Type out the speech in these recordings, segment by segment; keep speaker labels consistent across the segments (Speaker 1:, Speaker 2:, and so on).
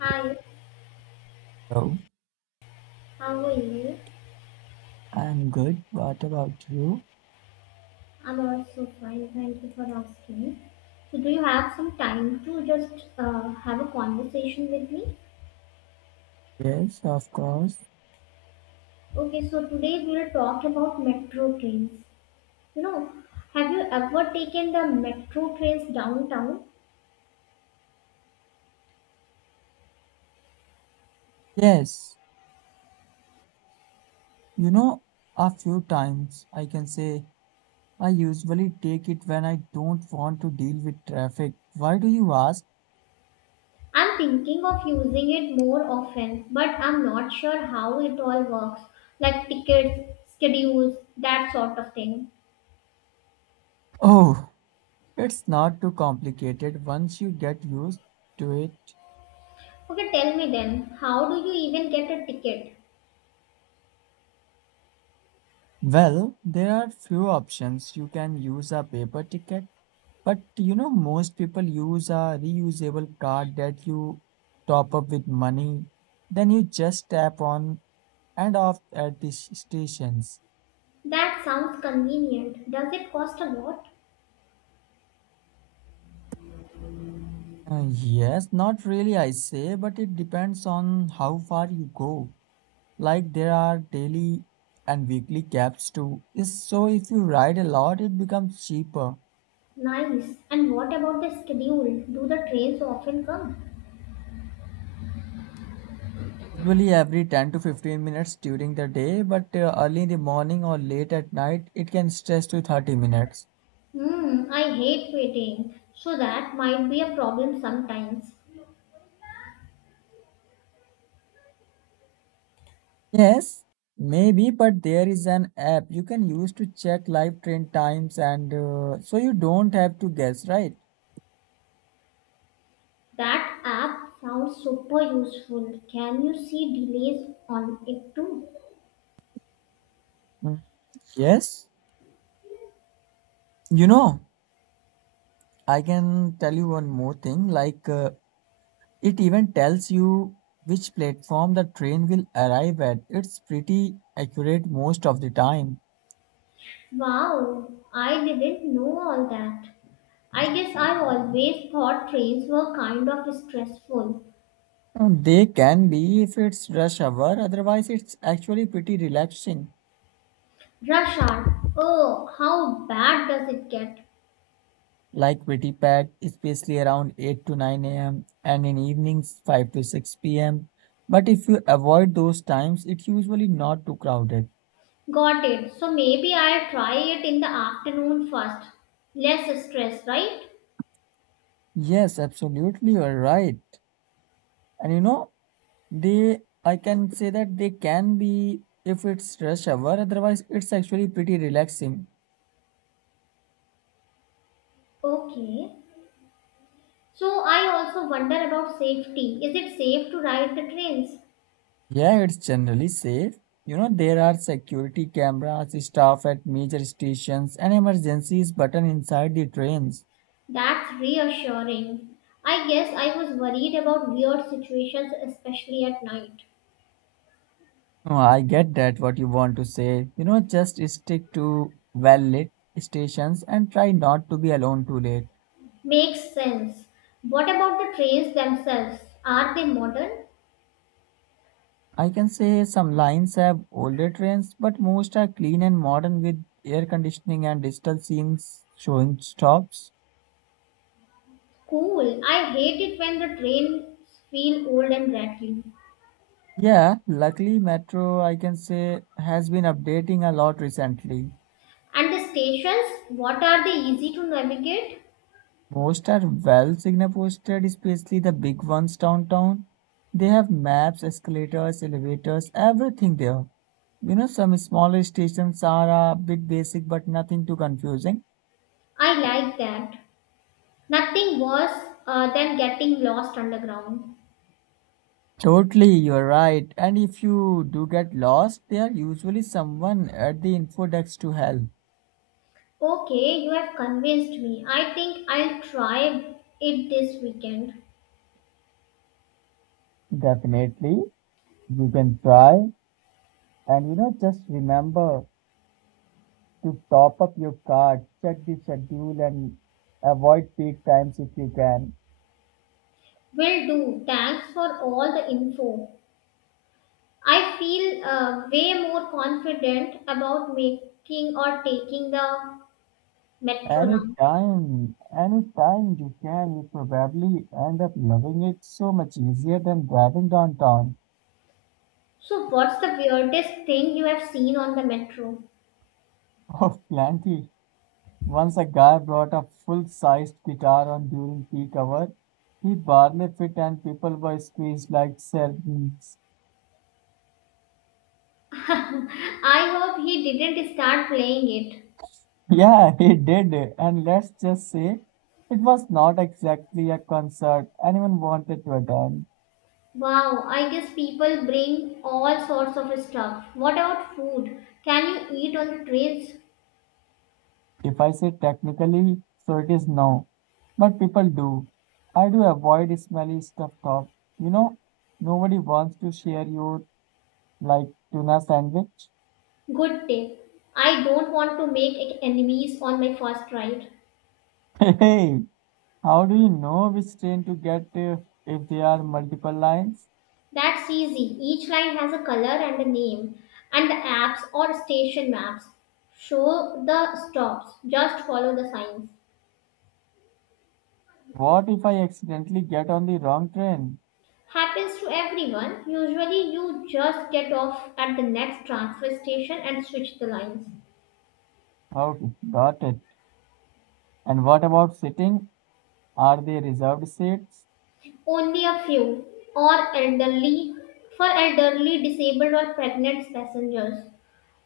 Speaker 1: Hi,
Speaker 2: Hello,
Speaker 1: how are you?
Speaker 2: I'm good. What about you?
Speaker 1: I'm also fine. Thank you for asking. So, do you have some time to just have a conversation with me?
Speaker 2: Yes, of course.
Speaker 1: Okay, so today we'll talk about metro trains. You know, have you ever taken the metro trains downtown?
Speaker 2: Yes, you know, a few times I can say I usually take it when I don't want to deal with traffic. Why do you ask?
Speaker 1: I'm thinking of using it more often, but I'm not sure how it all works, like tickets, schedules, that sort of thing.
Speaker 2: Oh, it's not too complicated once you get used to it.
Speaker 1: Okay, tell me then, how do you even get a ticket?
Speaker 2: Well, there are few options. You can use a paper ticket, but most people use a reusable card that you top up with money. Then you just tap on and off at the stations.
Speaker 1: That sounds convenient. Does it cost a lot?
Speaker 2: Yes, not really, I say, but it depends on how far you go. Like there are daily and weekly cabs too. So if you ride a lot, it becomes cheaper.
Speaker 1: Nice. And what about the schedule? Do the trains often come?
Speaker 2: Usually every 10 to 15 minutes during the day, but early in the morning or late at night, it can stretch to 30 minutes.
Speaker 1: Hmm, I hate waiting. So that might be a problem sometimes.
Speaker 2: Yes, maybe, but there is an app you can use to check live train times, and so you don't have to guess, right?
Speaker 1: That app sounds super useful. Can you see delays on it too?
Speaker 2: Mm, yes. You know, I can tell you one more thing. It even tells you which platform the train will arrive at. It's pretty accurate most of the time.
Speaker 1: Wow, I didn't know all that. I guess I always thought trains were kind of stressful.
Speaker 2: They can be if it's rush hour; otherwise, it's actually pretty relaxing.
Speaker 1: Rush hour. Oh, how bad does it get?
Speaker 2: Like, pretty packed, especially around 8 to 9 a.m. and in evenings 5 to 6 p.m. But if you avoid those times, it's usually not too crowded.
Speaker 1: Got it. So maybe I'll try it in the afternoon first. Less stress, right?
Speaker 2: Yes, absolutely, you're right. And I can say that they can be if it's rush hour, otherwise it's actually pretty relaxing.
Speaker 1: Okay. So I also wonder about safety. Is it safe to ride the trains?
Speaker 2: Yeah, it's generally safe. There are security cameras, staff at major stations, and emergencies button inside the trains.
Speaker 1: That's reassuring. I guess I was worried about weird situations, especially at night.
Speaker 2: Oh, I get that what you want to say. Just stick to well lit stations and try not to be alone too late.
Speaker 1: Makes sense. What about the trains themselves? Are they modern?
Speaker 2: I can say some lines have older trains, but most are clean and modern with air conditioning and digital scenes showing stops.
Speaker 1: Cool. I hate it when the trains feel old and rattly.
Speaker 2: Yeah, luckily Metro, I can say, has been updating a lot recently.
Speaker 1: And the stations, what are they easy to navigate?
Speaker 2: Most are well signal posted, especially the big ones downtown. They have maps, escalators, elevators, everything there. Some smaller stations are a bit basic but nothing too confusing.
Speaker 1: I like that. Nothing worse than getting lost underground.
Speaker 2: Totally, you're right. And if you do get lost, there usually someone at the info desk to help.
Speaker 1: Okay, you have convinced me. I think I'll try it this weekend.
Speaker 2: Definitely, you can try. And just remember to top up your card, check the schedule, and avoid peak times if you can.
Speaker 1: Will do. Thanks for all the info. I feel way more confident about making or taking the metro now.
Speaker 2: Anytime, anytime you can, you probably end up loving it so much easier than driving downtown.
Speaker 1: So, what's the weirdest thing you have seen on the metro?
Speaker 2: Oh, plenty. Once a guy brought a full-sized guitar on during peak hour. He barely fit and people were squeezed like sardines.
Speaker 1: I hope he didn't start playing it.
Speaker 2: Yeah, he did. And let's just say it was not exactly a concert anyone wanted to attend.
Speaker 1: Wow, I guess people bring all sorts of stuff. What about food? Can you eat on trains?
Speaker 2: If I say technically, so it is no. But people do. I do avoid smelly stuff Top, You know, nobody wants to share your like tuna sandwich.
Speaker 1: Good tip. I don't want to make enemies on my first ride.
Speaker 2: Hey, how do you know which train to get if there are multiple lines?
Speaker 1: That's easy. Each line has a color and a name, and the apps or station maps show the stops. Just follow the signs.
Speaker 2: What if I accidentally get on the wrong train?
Speaker 1: Happens to everyone. Usually, you just get off at the next transfer station and switch the lines.
Speaker 2: Okay, got it. And what about sitting? Are there reserved seats?
Speaker 1: Only a few, or elderly, for elderly, disabled, or pregnant passengers.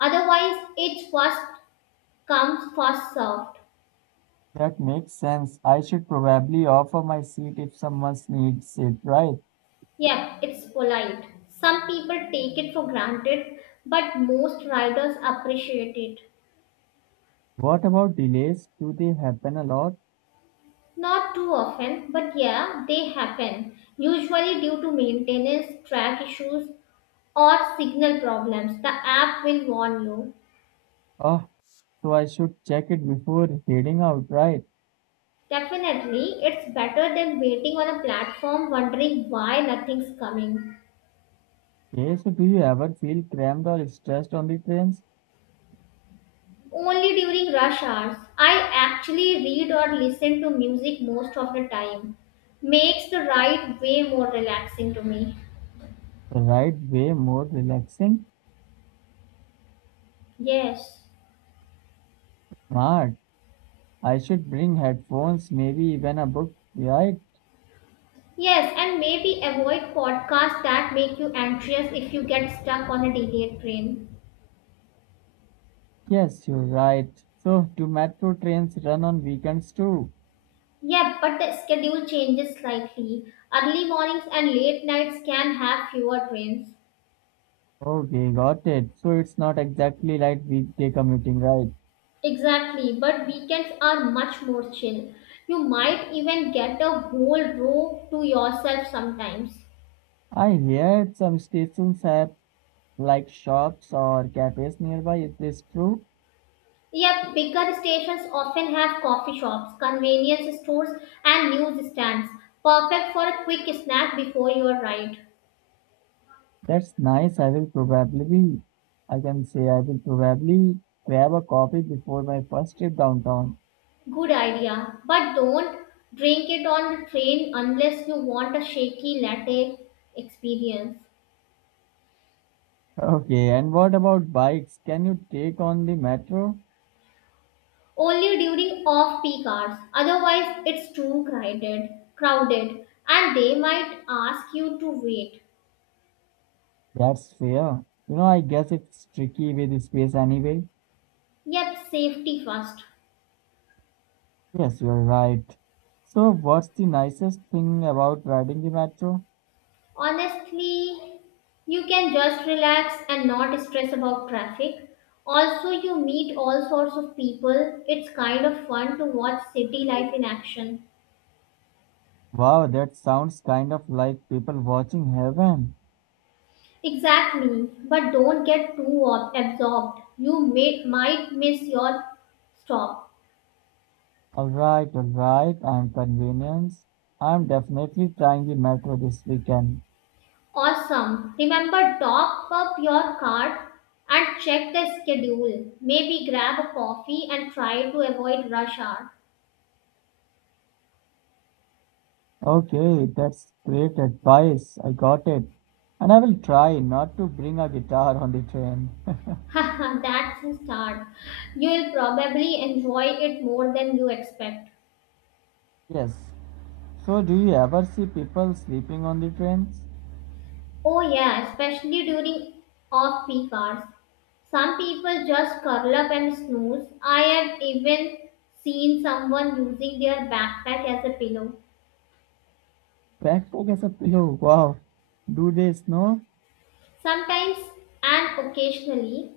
Speaker 1: Otherwise, it's first comes, first served.
Speaker 2: That makes sense. I should probably offer my seat if someone needs it, right?
Speaker 1: Yep, it's polite. Some people take it for granted, but most riders appreciate it.
Speaker 2: What about delays? Do they happen a lot?
Speaker 1: Not too often, but yeah, they happen. Usually due to maintenance, track issues, or signal problems. The app will warn you.
Speaker 2: Oh, so I should check it before heading out, right?
Speaker 1: Definitely, it's better than waiting on a platform wondering why nothing's coming.
Speaker 2: Okay, so do you ever feel cramped or stressed on the trains?
Speaker 1: Only during rush hours, I actually read or listen to music most of the time. Makes the ride way more relaxing to me.
Speaker 2: The right way more relaxing?
Speaker 1: Yes.
Speaker 2: Smart. I should bring headphones, maybe even a book, right?
Speaker 1: Yes, and maybe avoid podcasts that make you anxious if you get stuck on a delayed train.
Speaker 2: Yes, you're right. So, do metro trains run on weekends too?
Speaker 1: Yeah, but the schedule changes slightly. Early mornings and late nights can have fewer trains.
Speaker 2: Okay, got it. So, it's not exactly like weekday commuting, right?
Speaker 1: Exactly, but weekends are much more chill. You might even get a whole row to yourself sometimes.
Speaker 2: I heard some stations have like shops or cafes nearby. Is this true?
Speaker 1: Yep, bigger stations often have coffee shops, convenience stores, and newsstands. Perfect for a quick snack before your ride.
Speaker 2: That's nice. I can say, I will probably grab a coffee before my first trip downtown.
Speaker 1: Good idea, but don't drink it on the train unless you want a shaky latte experience.
Speaker 2: Okay, and what about bikes? Can you take on the metro?
Speaker 1: Only during off peak hours, otherwise it's too crowded and they might ask you to wait.
Speaker 2: That's fair. I guess it's tricky with space anyway.
Speaker 1: Yet safety first.
Speaker 2: Yes, you're right. So, what's the nicest thing about riding the metro?
Speaker 1: Honestly, you can just relax and not stress about traffic. Also, you meet all sorts of people. It's kind of fun to watch city life in action.
Speaker 2: Wow, that sounds kind of like people watching heaven.
Speaker 1: Exactly, but don't get too absorbed. You may might miss your stop.
Speaker 2: Alright, alright, I'm convenience. I'm definitely trying the metro this weekend.
Speaker 1: Awesome. Remember, top up your card and check the schedule. Maybe grab a coffee and try to avoid rush hour.
Speaker 2: Okay, that's great advice. I got it. And I will try not to bring a guitar on the train.
Speaker 1: Haha, that's a start. You'll probably enjoy it more than you expect.
Speaker 2: Yes. So, do you ever see people sleeping on the trains?
Speaker 1: Oh, yeah, especially during off peak hours. Some people just curl up and snooze. I have even seen someone using their backpack as a pillow.
Speaker 2: Backpack as a pillow. Wow. Do they snow?
Speaker 1: Sometimes and occasionally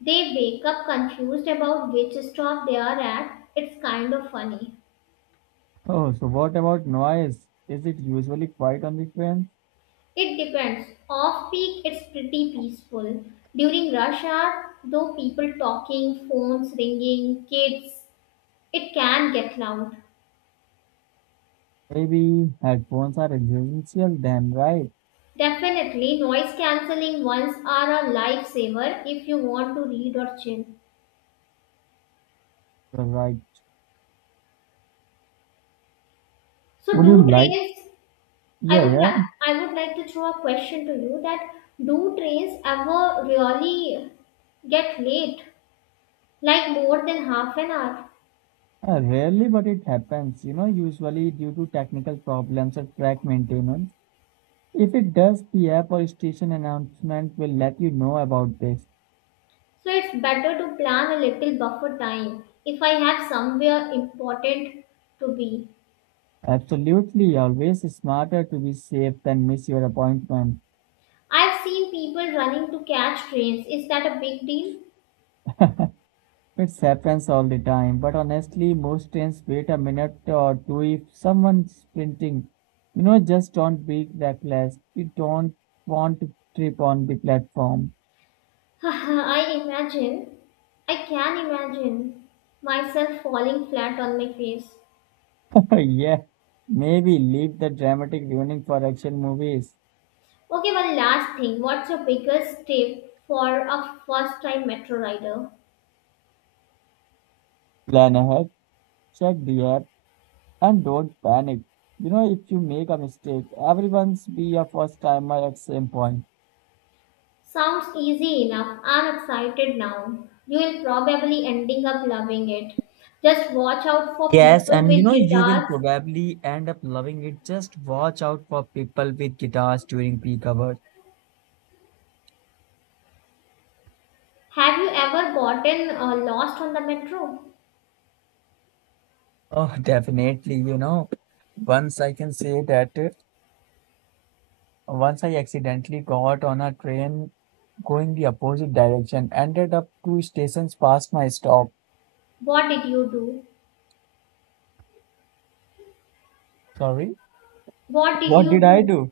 Speaker 1: they wake up confused about which stop they are at. It's kind of funny.
Speaker 2: Oh, so what about noise? Is it usually quiet on the train?
Speaker 1: It depends. Off peak, it's pretty peaceful. During rush hour, though, people talking, phones ringing, kids, it can get loud.
Speaker 2: Maybe headphones are essential. Damn right.
Speaker 1: Definitely, noise cancelling ones are a lifesaver if you want to read or chill.
Speaker 2: You're right.
Speaker 1: So,
Speaker 2: Would you
Speaker 1: do
Speaker 2: like?
Speaker 1: trains?
Speaker 2: Yeah, yeah.
Speaker 1: I would like to throw a question to you that do trains ever really get late? Like more than half an hour.
Speaker 2: Rarely, but it happens. Usually due to technical problems or track maintenance. If it does, the app or station announcement will let you know about this.
Speaker 1: So it's better to plan a little buffer time if I have somewhere important to be.
Speaker 2: Absolutely, always smarter to be safe than miss your appointment.
Speaker 1: I've seen people running to catch trains. Is that a big deal?
Speaker 2: It happens all the time, but honestly, most trains wait a minute or two if someone's sprinting. Just don't be reckless. We don't want to trip on the platform.
Speaker 1: I imagine. I can imagine myself falling flat on my face.
Speaker 2: yeah, maybe leave the dramatic ruining for action movies.
Speaker 1: Okay, one last thing. What's your biggest tip for a first time metro rider?
Speaker 2: Plan ahead, check the app, and don't panic. If you make a mistake, everyone's be a first timer at same point.
Speaker 1: Sounds easy enough. I'm excited now. You'll probably ending up loving it. Just watch out for
Speaker 2: Yes,
Speaker 1: people
Speaker 2: and
Speaker 1: with
Speaker 2: you will
Speaker 1: guitars.
Speaker 2: probably end up loving it. Just watch out for people with guitars during peak hours.
Speaker 1: Have you ever gotten lost on the metro?
Speaker 2: Oh, definitely, Once I can say that once I accidentally got on a train going the opposite direction, ended up two stations past my stop.
Speaker 1: What did you do?
Speaker 2: Sorry,
Speaker 1: What did
Speaker 2: what
Speaker 1: you
Speaker 2: did I
Speaker 1: do?
Speaker 2: do?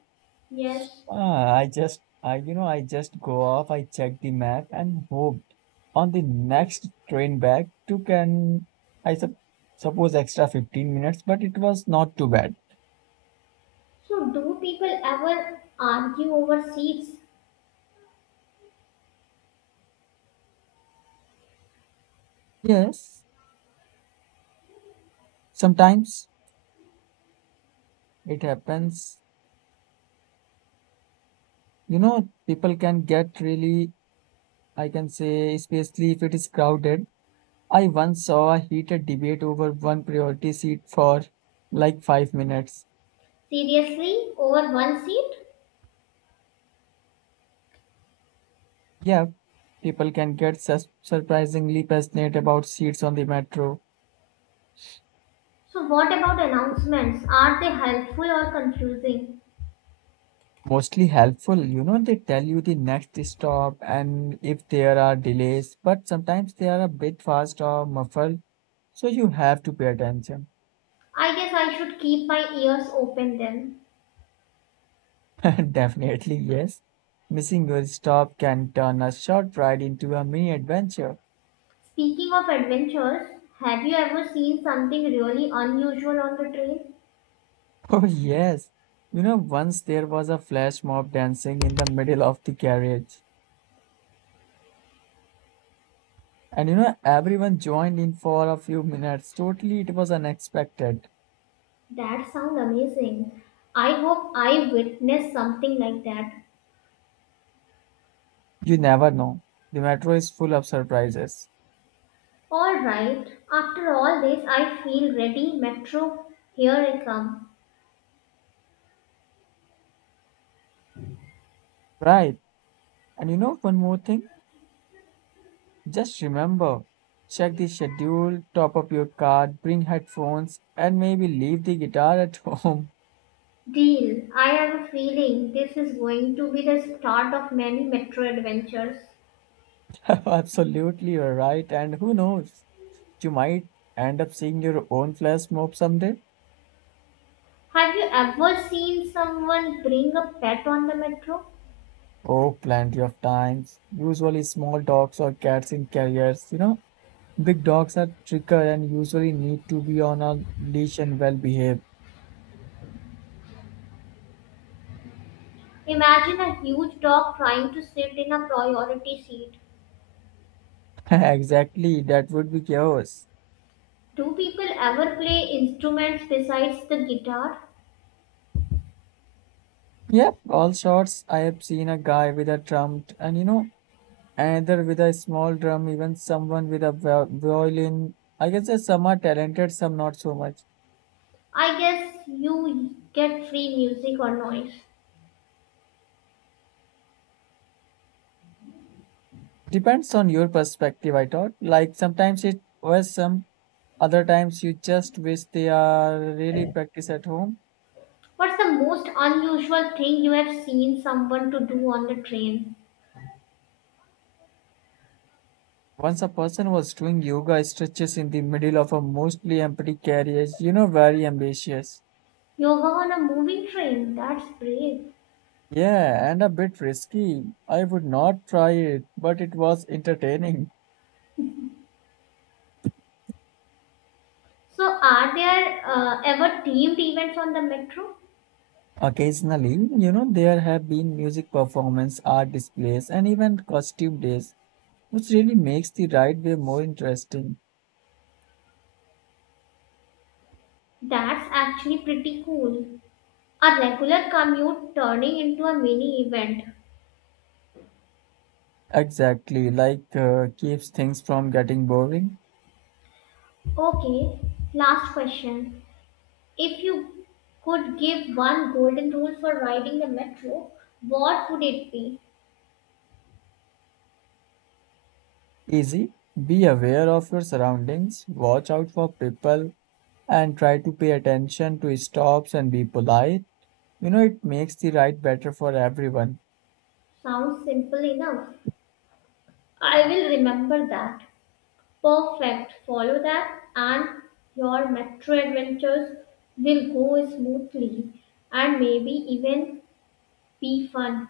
Speaker 1: Yes.
Speaker 2: Ah, I just go off, I check the map and hoped on the next train back took an, I sup suppose extra 15 minutes, but it was not too bad.
Speaker 1: So, do people ever argue over seats?
Speaker 2: Yes. Sometimes it happens, people can get really, I can say, especially if it is crowded. I once saw a heated debate over one priority seat for like 5 minutes.
Speaker 1: Seriously? Over one seat?
Speaker 2: Yeah, people can get surprisingly passionate about seats on the metro.
Speaker 1: So, what about announcements? Are they helpful or confusing?
Speaker 2: Mostly helpful, they tell you the next stop and if there are delays, but sometimes they are a bit fast or muffled, so you have to pay attention.
Speaker 1: I guess I should keep my ears open then.
Speaker 2: Definitely, yes. Missing your stop can turn a short ride into a mini adventure.
Speaker 1: Speaking of adventures, have you ever seen something really unusual on the train?
Speaker 2: Oh, yes. Once there was a flash mob dancing in the middle of the carriage. And everyone joined in for a few minutes. Totally, it was unexpected.
Speaker 1: That sounds amazing. I hope I witnessed something like that.
Speaker 2: You never know. The metro is full of surprises.
Speaker 1: Alright, after all this, I feel ready. Metro, here I come.
Speaker 2: Right. And one more thing. Just remember, check the schedule, top up your card, bring headphones, and maybe leave the guitar at home.
Speaker 1: Deal, I have a feeling this is going to be the start of many metro adventures.
Speaker 2: Absolutely, you're right. And who knows? You might end up seeing your own flash mob someday.
Speaker 1: Have you ever seen someone bring a pet on the metro?
Speaker 2: Oh, plenty of times. Usually small dogs or cats in carriers, big dogs are trickier and usually need to be on a leash and well behaved.
Speaker 1: Imagine a huge dog trying to sit in a priority seat.
Speaker 2: exactly, that would be chaos.
Speaker 1: Do people ever play instruments besides the guitar?
Speaker 2: Yep, all sorts. I have seen a guy with a and another with a small drum, even someone with a violin. I guess that some are talented, some not so much.
Speaker 1: I guess you get free music or noise.
Speaker 2: Depends on your perspective, I thought. Like sometimes it was some, other times you just wish they are really practice at home.
Speaker 1: What's the most unusual thing you have seen someone to do on the train?
Speaker 2: Once a person was doing yoga stretches in the middle of a mostly empty carriage, very ambitious.
Speaker 1: Yoga on a moving train. That's brave.
Speaker 2: Yeah, and a bit risky. I would not try it, but it was entertaining.
Speaker 1: So, are there ever themed events on the metro?
Speaker 2: Occasionally, there have been music performance, art displays, and even costume days, which really makes the ride way more interesting.
Speaker 1: That's actually pretty cool. A regular commute turning into a mini event.
Speaker 2: Exactly, keeps things from getting boring.
Speaker 1: Okay, last question. If you could give one golden rule for riding the metro, what would it be?
Speaker 2: Easy. Be aware of your surroundings, watch out for people, and try to pay attention to stops and be polite, it makes the ride better for everyone.
Speaker 1: Sounds simple enough. I will remember that. Perfect. Follow that, and your metro adventures will go smoothly and maybe even be fun.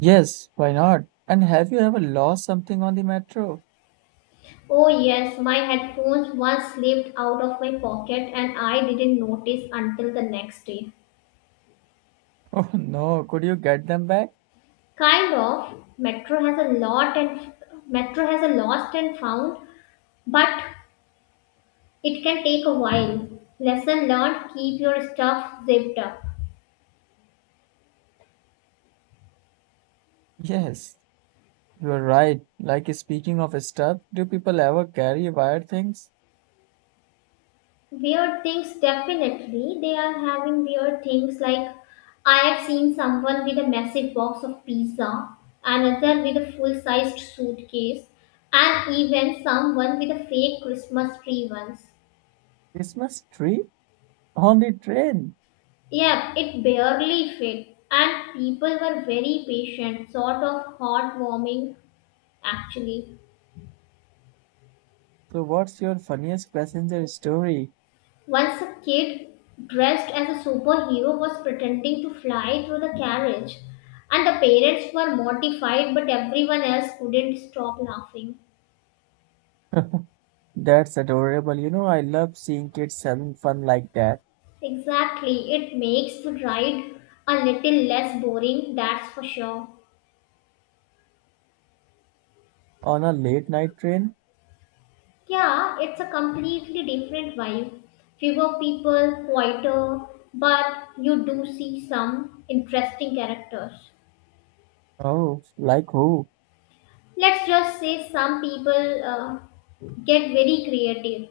Speaker 2: Yes, why not? And have you ever lost something on the metro?
Speaker 1: Oh, yes, my headphones once slipped out of my pocket and I didn't notice until the next day.
Speaker 2: Oh no, could you get them back?
Speaker 1: Kind of. Metro has a lost and found, but it can take a while. Lesson learned, keep your stuff zipped up.
Speaker 2: Yes, you are right. Like speaking of stuff, do people ever carry wired things?
Speaker 1: Weird things, definitely. They are having weird things like I have seen someone with a massive box of pizza, another with a full sized suitcase, and even someone with a fake Christmas tree once.
Speaker 2: Christmas tree on the train.
Speaker 1: Yeah, it barely fit, and people were very patient, sort of heartwarming actually.
Speaker 2: So what's your funniest passenger story?
Speaker 1: Once a kid dressed as a superhero was pretending to fly through the carriage, and the parents were mortified, but everyone else couldn't stop laughing.
Speaker 2: That's adorable. I love seeing kids having fun like that
Speaker 1: Exactly, it makes the ride a little less boring, that's for sure.
Speaker 2: on a late night train.
Speaker 1: Yeah, it's a completely different vibe. Fewer people, quieter, but you do see some interesting characters.
Speaker 2: Oh, like who?
Speaker 1: Let's just say some people get very creative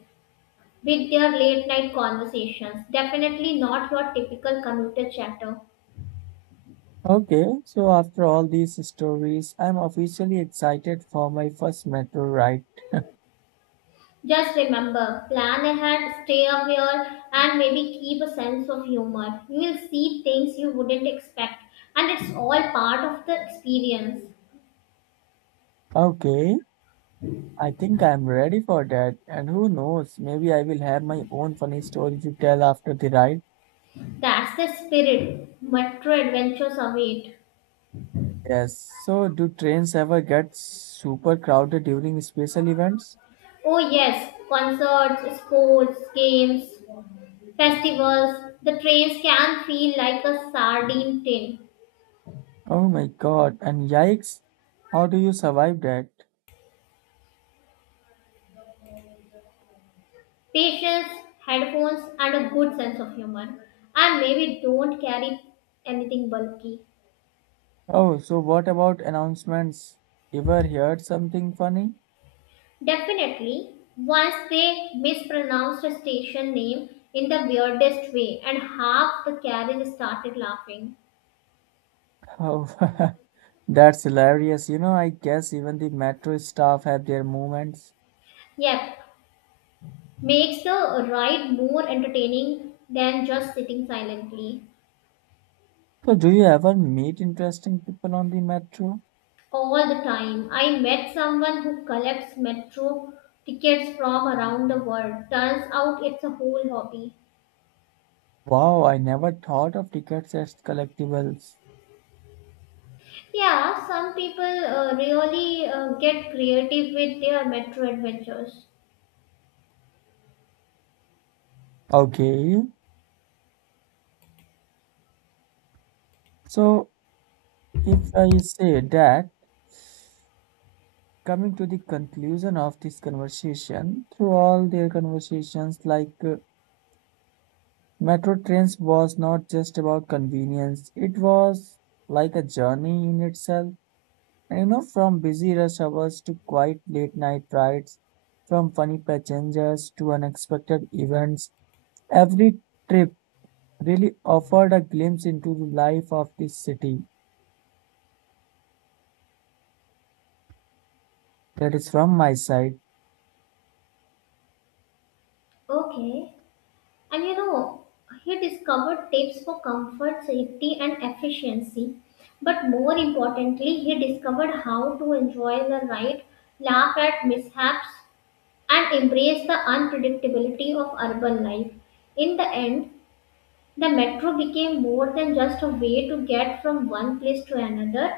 Speaker 1: with their late night conversations. Definitely not your typical commuter chatter.
Speaker 2: Okay, so after all these stories, I'm officially excited for my first metro ride.
Speaker 1: Just remember, plan ahead, stay aware, and maybe keep a sense of humor. You will see things you wouldn't expect, and it's all part of the experience.
Speaker 2: Okay, I think I'm ready for that. And who knows, maybe I will have my own funny story to tell after the ride.
Speaker 1: That's the spirit. Metro adventures await.
Speaker 2: Yes, so do trains ever get super crowded during special events?
Speaker 1: Oh, yes, concerts, sports, games, festivals. The trains can feel like a sardine tin.
Speaker 2: Oh my God, and yikes, how do you survive that?
Speaker 1: Patience, headphones, and a good sense of humor. And maybe don't carry anything bulky.
Speaker 2: Oh, so what about announcements? Ever heard something funny?
Speaker 1: Definitely, once they mispronounced a station name in the weirdest way, and half the carriage started laughing.
Speaker 2: Oh, that's hilarious. I guess even the metro staff have their moments.
Speaker 1: Yep, makes the ride more entertaining than just sitting silently
Speaker 2: So, do you ever meet interesting people on the metro?
Speaker 1: all the time. I met someone who collects metro tickets from around the world. Turns out it's a whole hobby.
Speaker 2: Wow, I never thought of tickets as collectibles.
Speaker 1: Yeah, some people really get creative with their metro adventures.
Speaker 2: Okay, so if I say that, coming to the conclusion of this conversation, through all their conversations, metro trains was not just about convenience, it was like a journey in itself. And, from busy rush hours to quiet late night rides, from funny passengers to unexpected events, every trip really offered a glimpse into the life of this city. That is from my side.
Speaker 1: Okay. And you know, he discovered tips for comfort, safety, and efficiency. But more importantly, he discovered how to enjoy the ride, laugh at mishaps, and embrace the unpredictability of urban life. In the end, the metro became more than just a way to get from one place to another.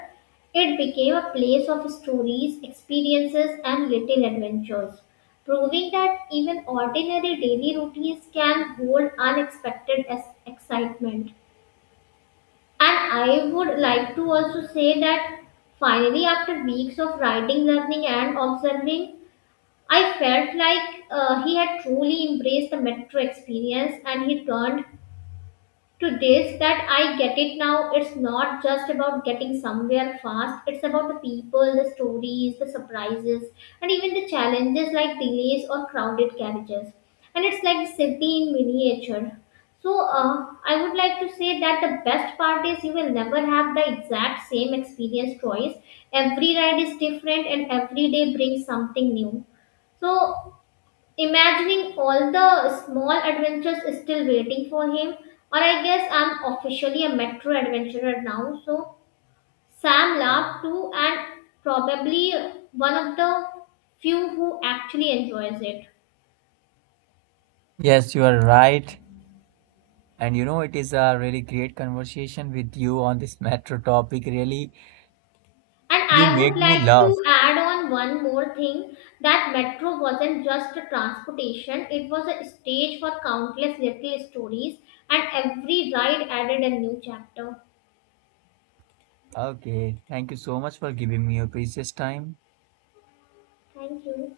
Speaker 1: It became a place of stories, experiences, and little adventures, proving that even ordinary daily routines can hold unexpected excitement. And I would like to also say that finally, after weeks of riding, learning, and observing, I felt like he had truly embraced the metro experience, and he turned to this that I get it now. It's not just about getting somewhere fast, it's about the people, the stories, the surprises, and even the challenges like delays or crowded carriages. And it's like a city in miniature. So, I would like to say that the best part is you will never have the exact same experience twice. Every ride is different, and every day brings something new. So imagining all the small adventures still waiting for him. Or I guess I'm officially a metro adventurer now. So Sam laughed too, and probably one of the few who actually enjoys it.
Speaker 2: Yes, you are right. And it is a really great conversation with you on this metro topic. Really,
Speaker 1: And
Speaker 2: you
Speaker 1: I would
Speaker 2: make me
Speaker 1: like
Speaker 2: laugh.
Speaker 1: to add on one more thing that metro wasn't just a transportation, it was a stage for countless little stories, and every ride added a new chapter.
Speaker 2: Okay, thank you so much for giving me your precious time.
Speaker 1: Thank you.